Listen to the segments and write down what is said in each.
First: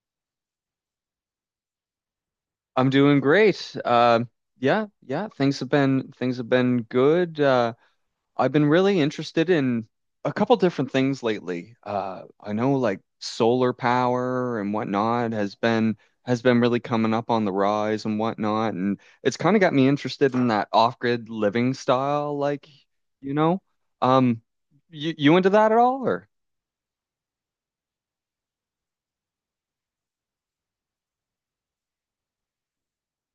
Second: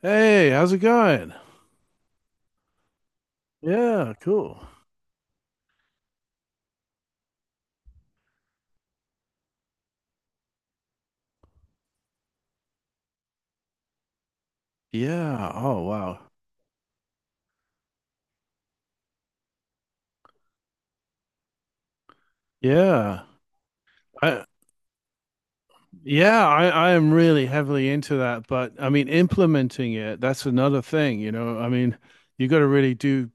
Hey, how's it going? I'm doing great. Yeah, cool. Yeah, yeah, things have been good. I've been really interested in a couple different things lately. I know like solar power and whatnot Yeah. has Oh, been wow. Really coming up on the rise and whatnot, and it's kind of got me interested in that off-grid living style, like, Yeah. you know. I, Um, you into that at all or? I am really heavily into that, but I mean, implementing it, that's another thing, you know. I mean, you got to really do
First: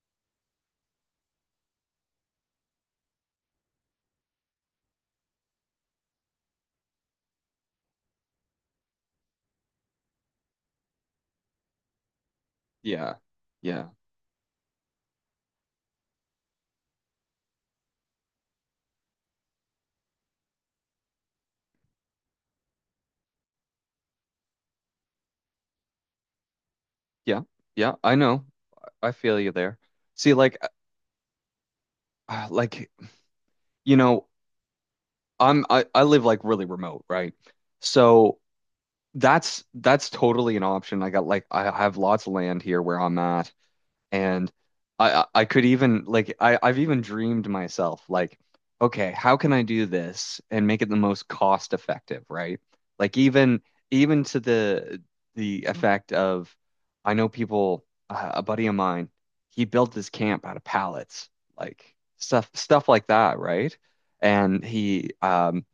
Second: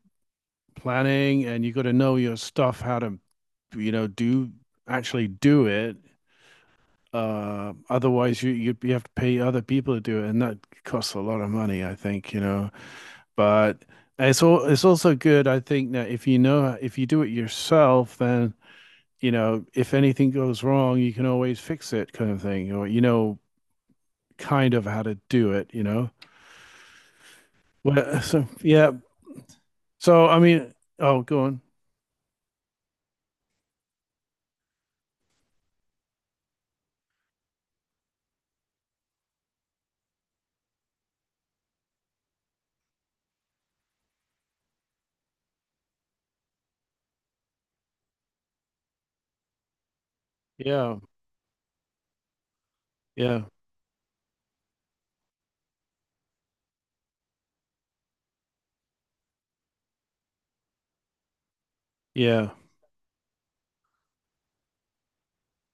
planning and you got to know your stuff, how to, do actually do it. Otherwise you have to pay other people to do it, and that costs a lot of money, I think, you know. Yeah. But Yeah. It's also good, I think, that if you know if you do it yourself, then you know if anything goes wrong, you can always fix it, kind of thing, or you know kind of how to do it, you know. Yeah. Yeah, I Well, know. so yeah, I feel you there. so See, I mean, oh, go on, like you know I live like really remote, right? So that's totally an option. I got like I have lots of land here where I'm at, and I could even like I've even dreamed myself like, okay, how can I do this and make it the yeah, most cost effective, right? Like yeah, even to the effect of I know people a buddy of mine, he built this camp out of pallets, like stuff yeah, stuff like that, right? And he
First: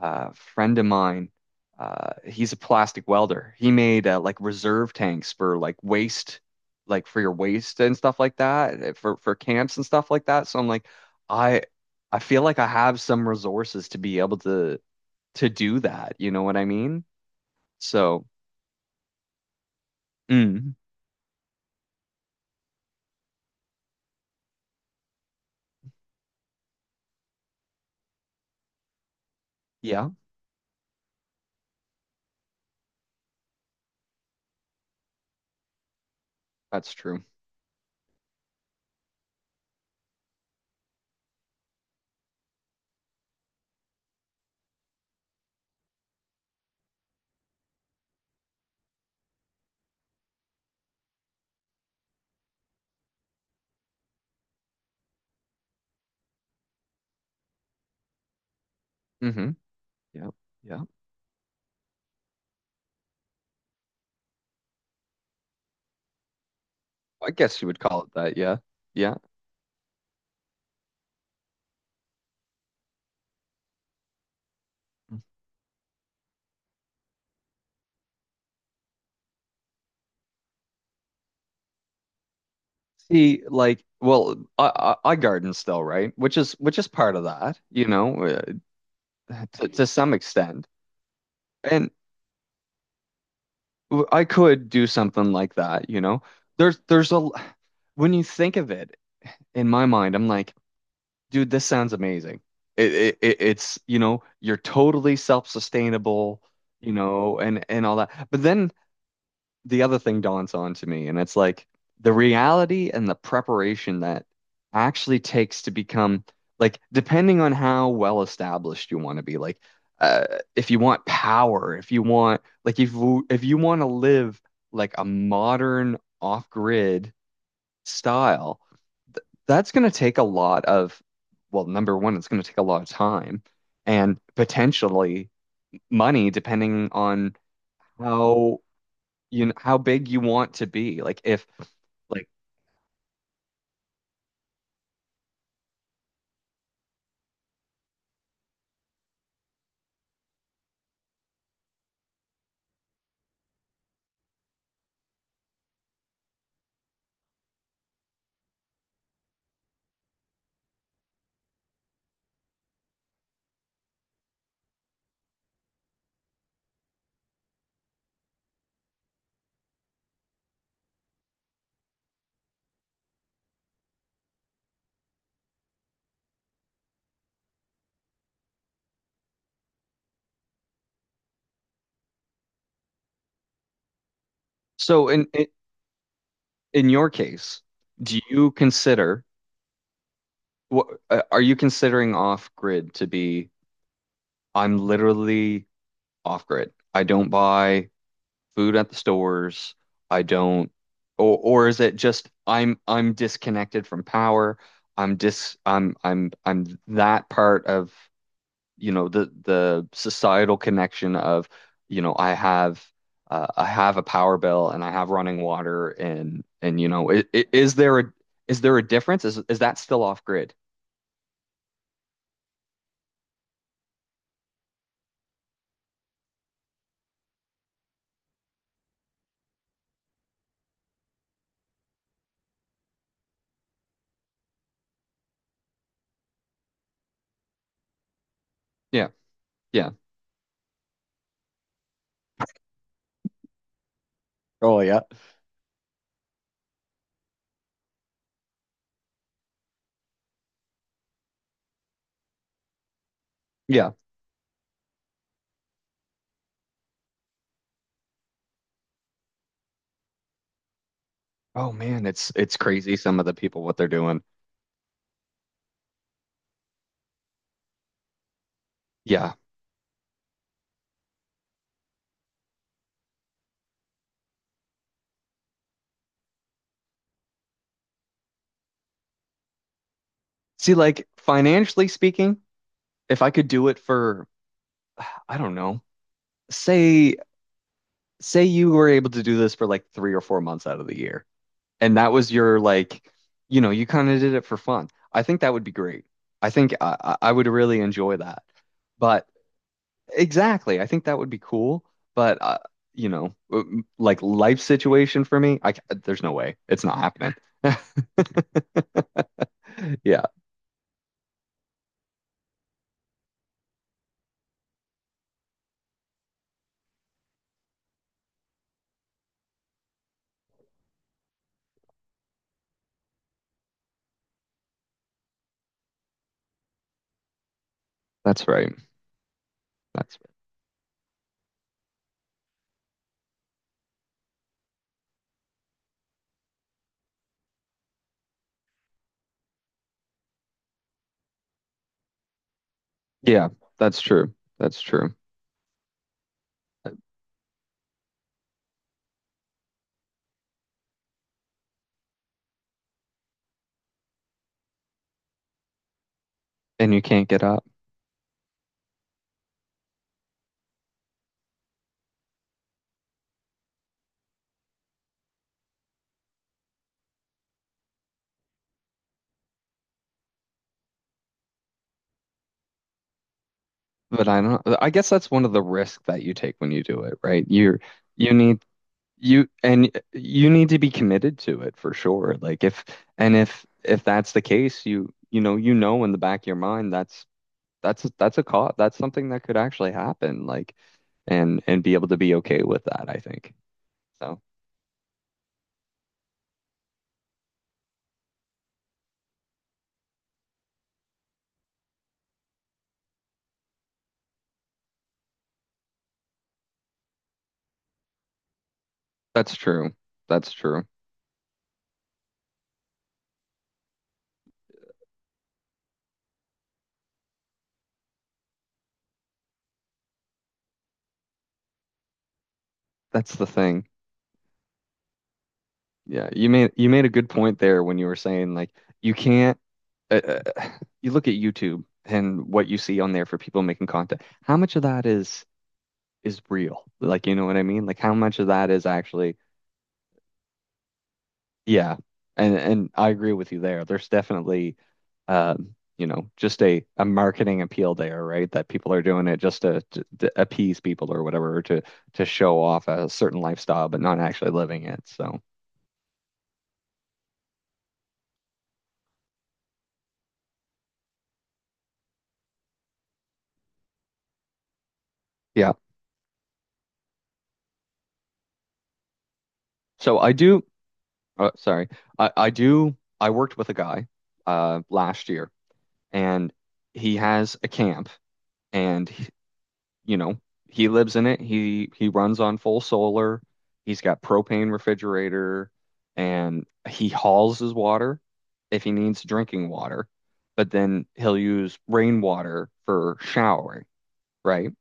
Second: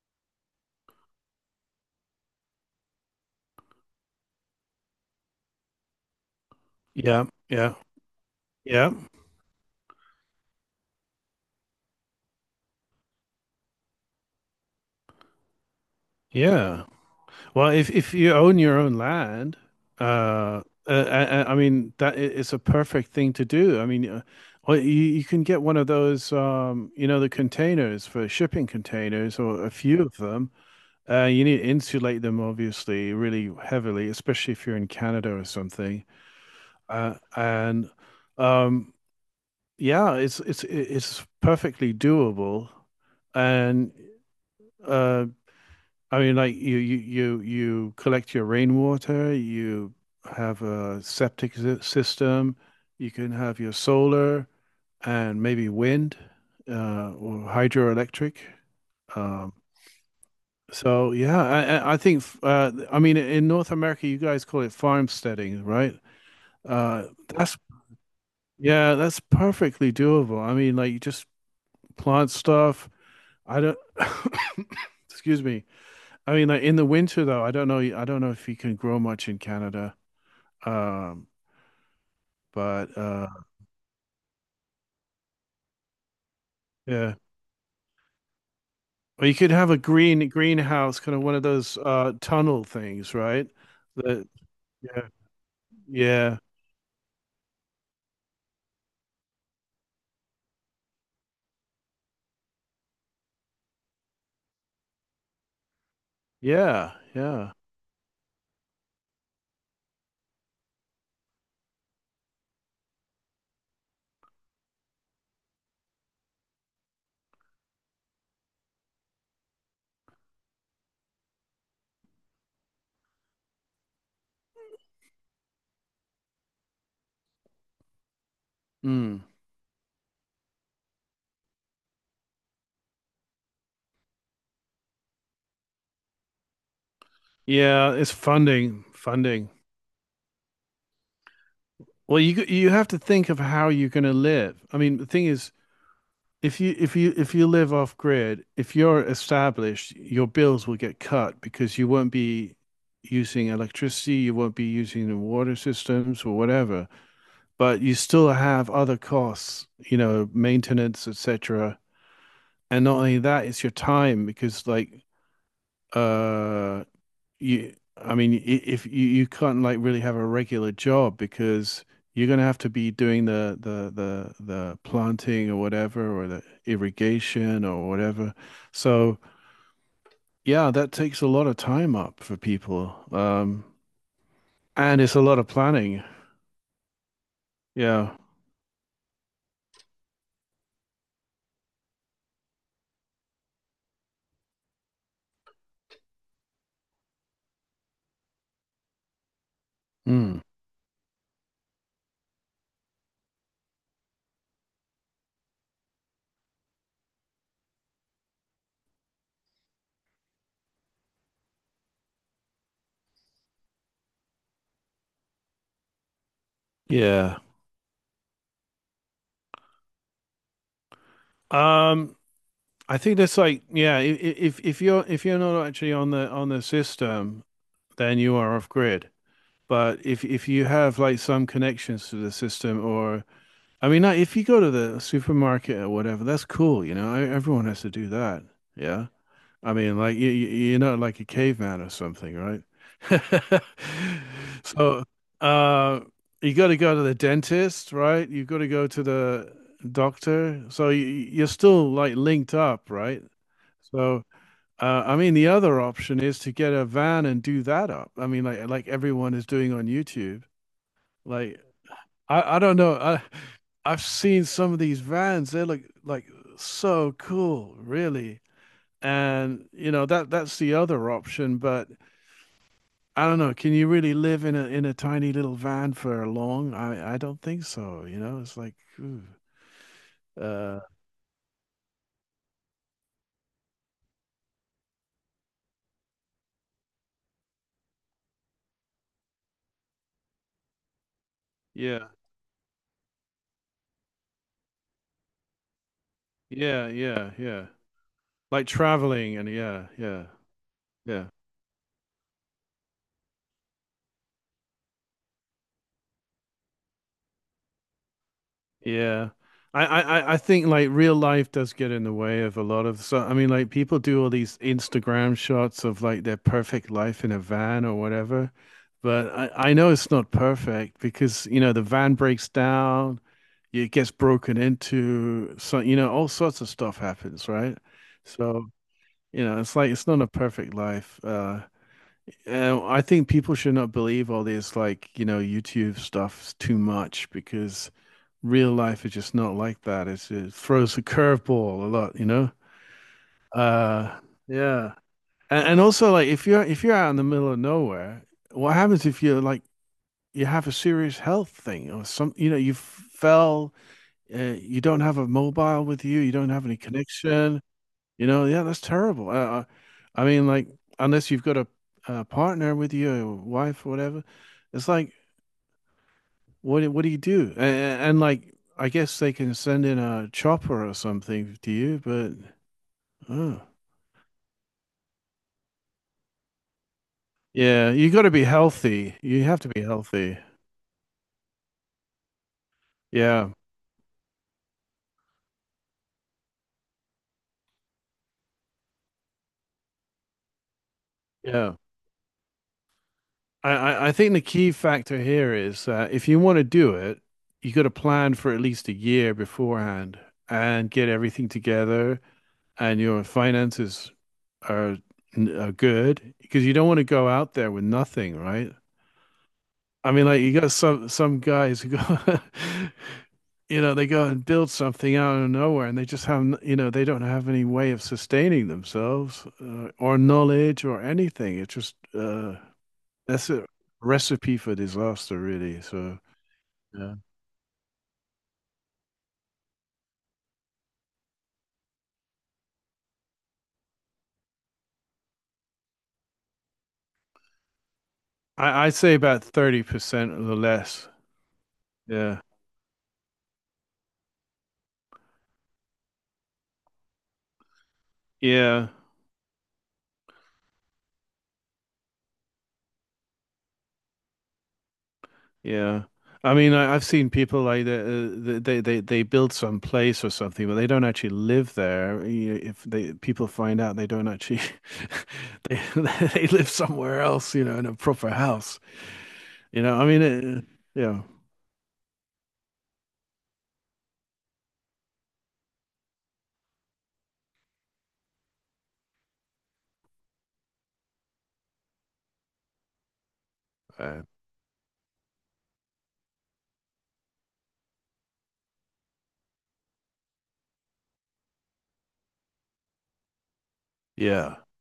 friend of mine. He's a plastic welder. He made like reserve tanks for like waste, like for yeah, your yeah, waste and stuff like that, yeah, for camps and stuff like that. So I'm like, I I feel like I have some resources to be able to do that. You know what I yeah. mean? Well, if So, you own your own land, uh, mm, uh, I, I I mean it's a perfect thing to do. I mean, well, you can get one of those, you know, the containers for shipping containers, or a few yeah, of them. You need to insulate them, obviously, really heavily, especially if you're in Canada or something. that's true. And um, yeah, it's it's perfectly doable, and. Uh, I mean, like you collect your rainwater, you have a septic system, you can have your solar and maybe wind or hydroelectric. Um, Hmm. Yeah, yeah. so yeah, I think I mean in North America you guys call it farmsteading, right? I That's guess you would call it that. Yeah, Yeah, yeah. that's perfectly doable. I mean, like you just plant stuff. I don't, excuse me. I mean, like in the winter though, I don't know. I don't know if you can grow much in Canada. Um, but See, like, well, I garden still, right? Which is Yeah, part of that. Uh, or you could to, have a to some extent. greenhouse, kind of one of those And tunnel things, right? I That could do Yeah, something like that. yeah, There's when you think of it in my mind, I'm like, dude, this sounds amazing. It's, you're totally self-sustainable, yeah, yeah. and all that. But then the other thing dawns on to me, and it's like the reality and the preparation that actually takes to become like depending on how well established you want to be, like uh, if you want power, if you want like if you want to live like a modern off-grid style, Mm. th that's going to take a lot of well, number one, it's going to take a lot of time and potentially money, depending on Yeah, it's how funding, funding. How big you want to be. Like if Well, like you have to think of how you're going to live. I mean, the thing is, if you if you if you live off grid, if you're established, your bills will get cut because you won't be using electricity, you won't be using the water systems or whatever, but you still have other costs, you know, maintenance, etc. And not only that, it's your time because uh you I mean if you can't like really have a regular job because you're gonna have to be doing the planting or whatever or the irrigation or whatever. So yeah, that takes a lot of time up for people. And so it's a in lot of in, planning. in your case, Yeah. do you consider what are you considering off grid to be? I'm literally off grid. I don't buy food at the stores. I Mm. don't. Or is it just I'm disconnected from power? I'm dis I'm that part of the societal connection of you know I have I have a power bill and I have running water, and Yeah. Is there a difference? Is that still off grid? Um I think that's like yeah, if you're not actually on the system, then you are off grid. But if you have like some connections to the system, or I mean, like, if you go to the supermarket or whatever, that's cool. You know, everyone has to do that. Yeah, Yeah, I yeah. mean, like you're not like a caveman or something, right? Oh yeah. So, uh, you got to go to the dentist, right? You've got to go to the doctor. So you're still like linked up, right? Yeah. So. I mean, the other option is to get a van and do that up. I mean, like everyone is doing on YouTube. Like Oh man, it's it's I don't crazy know. some I of the people what they're I've doing. seen some of these vans. They look like so cool, really. Yeah. And you know that that's the other option. But I don't know. Can you really live in a tiny little van for long? I don't think so. You know, it's like, ooh, See, uh, like financially speaking, if I could do it for I don't know, say say you were able to do this for like 3 or 4 months out of the year and yeah, that was your like, you kind of did it for fun. I think that would be great. I think yeah, I, I yeah, I would yeah. really enjoy that. Like But traveling and yeah, yeah, exactly, I think that yeah. would be cool. But like life situation for me, there's no way it's not happening. Yeah. I, I, Yeah, I I think like real life does get in the way of a lot of so I mean like people do all these Instagram shots of like their perfect life in a van or whatever, but I know it's not perfect because you know the van breaks down, it gets broken into, so you know all sorts of stuff happens, right? that's So right. you know it's like it's That's not a perfect life. And I think people should not believe all this like you know YouTube stuff too much because real life is just not like that. It throws a curveball a lot, you know? yeah, that's Uh, true. That's yeah. true. And also like if you're out in the middle of nowhere, what happens if you're like you have a serious health thing or some, you know, you fell, you don't have a mobile with you, you don't have any And you can't get connection, up. you know? Yeah, that's terrible. I mean, like unless you've got a partner with you, or wife or whatever, it's like what do you do? And like, I guess they can send in a chopper or something to you, but oh. But I don't. I guess that's one of the risks that you take when you do it, right? You're Yeah, you got to you be need healthy. You You have to be and healthy. you need to be committed to it for sure. Like if and Yeah, if if that's the case, you know in the back of your mind that's a cause, that's something that could actually happen. Like and yeah. and be able to be okay with that, I think. I think So the key factor here is that if you want to do it, you got to plan for at least a year beforehand and get everything together, and your finances are, are good because you don't want to go out there with nothing, right? that's true. I mean, like That's you got true. Some guys who go, you know, they go and build something out of nowhere, and they just you know, they don't have any way of sustaining themselves or knowledge or anything. It's just That's the that's a thing. recipe for disaster, really. So Yeah, you made a yeah. good point there when you were saying like you can't uh, uh, you look at YouTube and what you see on there for people making content. How much of that is real. Like, you know what I mean? Like how much of that is I'd say actually, about 30% or less. yeah. Yeah. And I agree with you there. There's definitely just a marketing appeal there, right? That Yeah. people are doing it just to appease people or whatever, or to show off a certain lifestyle, but not actually living it. So, Yeah. I mean, I've seen people like they build some place or something, but they don't actually live there. You know, if they people find out, they don't actually yeah. they they live somewhere else, you know, in a proper house. You know, I So mean, I do, it, yeah, oh, sorry. I worked with a guy last year and he has a camp and you know, he lives in it. He runs on full solar. He's got uh, propane refrigerator and he hauls his water if he needs drinking water, but then he'll use rainwater for showering, yeah, right?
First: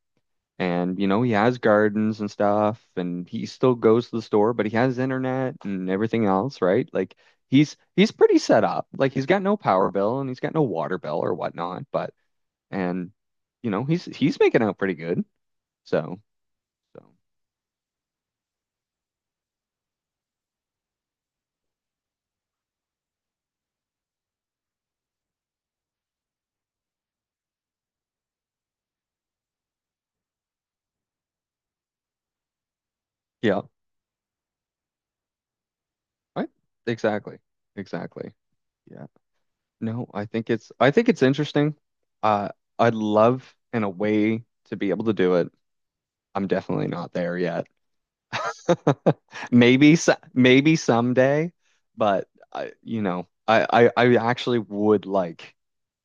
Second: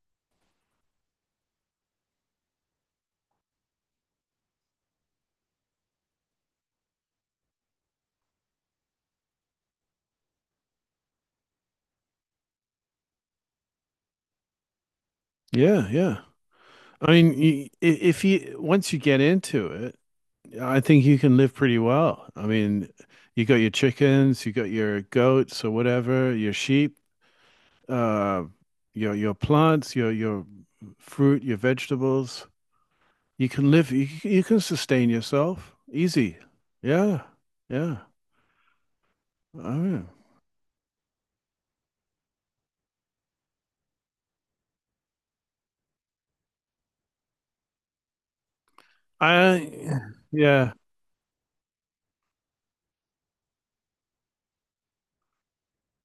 And he has gardens and stuff and he still goes to the store, but he has internet and everything else, right? Like he's pretty set up. Like he's got no power bill and he's got no water bill or whatnot, but and he's making out pretty good. yeah, yeah. So so I mean, if you once you get into it, I think you can live pretty well. I mean, you got your chickens, you got your goats or whatever, your sheep. uh, your plants, your fruit, your vegetables. You yeah. can live. You can sustain yourself easy. I Yeah, Exactly. yeah. Exactly. Yeah, Oh, yeah. no, I think it's interesting. Uh, I'd love in a way to be able to do it. I'm definitely not there yet. Maybe I so, yeah maybe someday, but I, you know, I actually would like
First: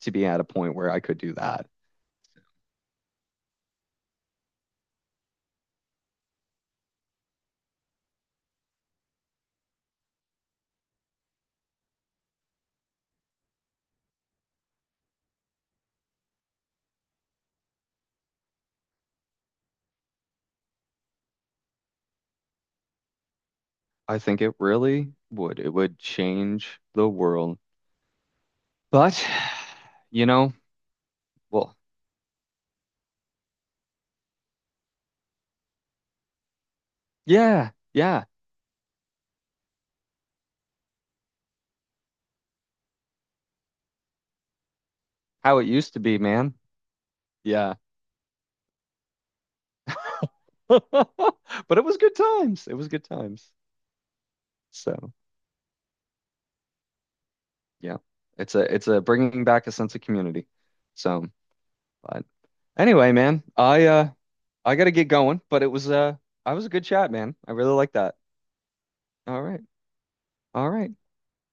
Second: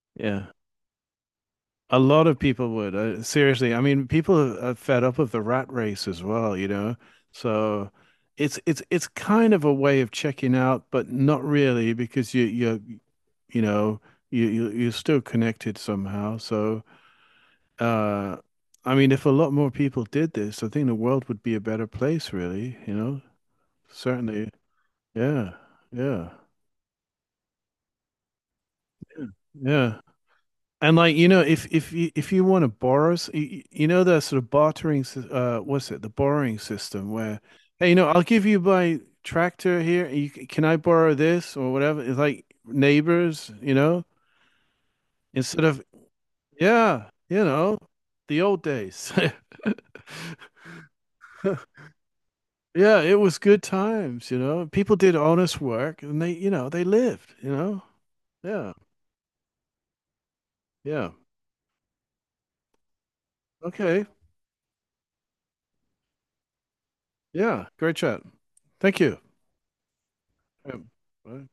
to be at a yeah. point where I could do that. A lot of people would. Seriously, I mean, people are fed up of the rat race as well. You know, so it's it's kind of a way of checking out, but not really because you know you're still connected somehow. So. Uh, I mean, if a lot more people did this, I think the world would be a better place, really, you know? I think Certainly. it really Yeah. would. It would Yeah. change the world. But Yeah. you know, And like, you know, if well, if you if you want to borrow, you know, that sort of bartering, what's it? The borrowing system where, yeah, hey, you know, I'll yeah, give you my tractor here. Can I borrow this or whatever? It's like neighbors, you know, how instead it of, used to be, man. yeah, you Yeah. know, the old days. But it was good times. It was Yeah, good it was times. good times, you know. People So did honest work and they, you know, they lived, you know. yeah, it's Yeah. a it's a bringing back a sense of community. Yeah. So, but anyway, man, I Okay. uh I gotta get going. But it was I was a good chat, man. I Yeah. really like Great that. chat. Thank you. All right, all Um, right. Bye.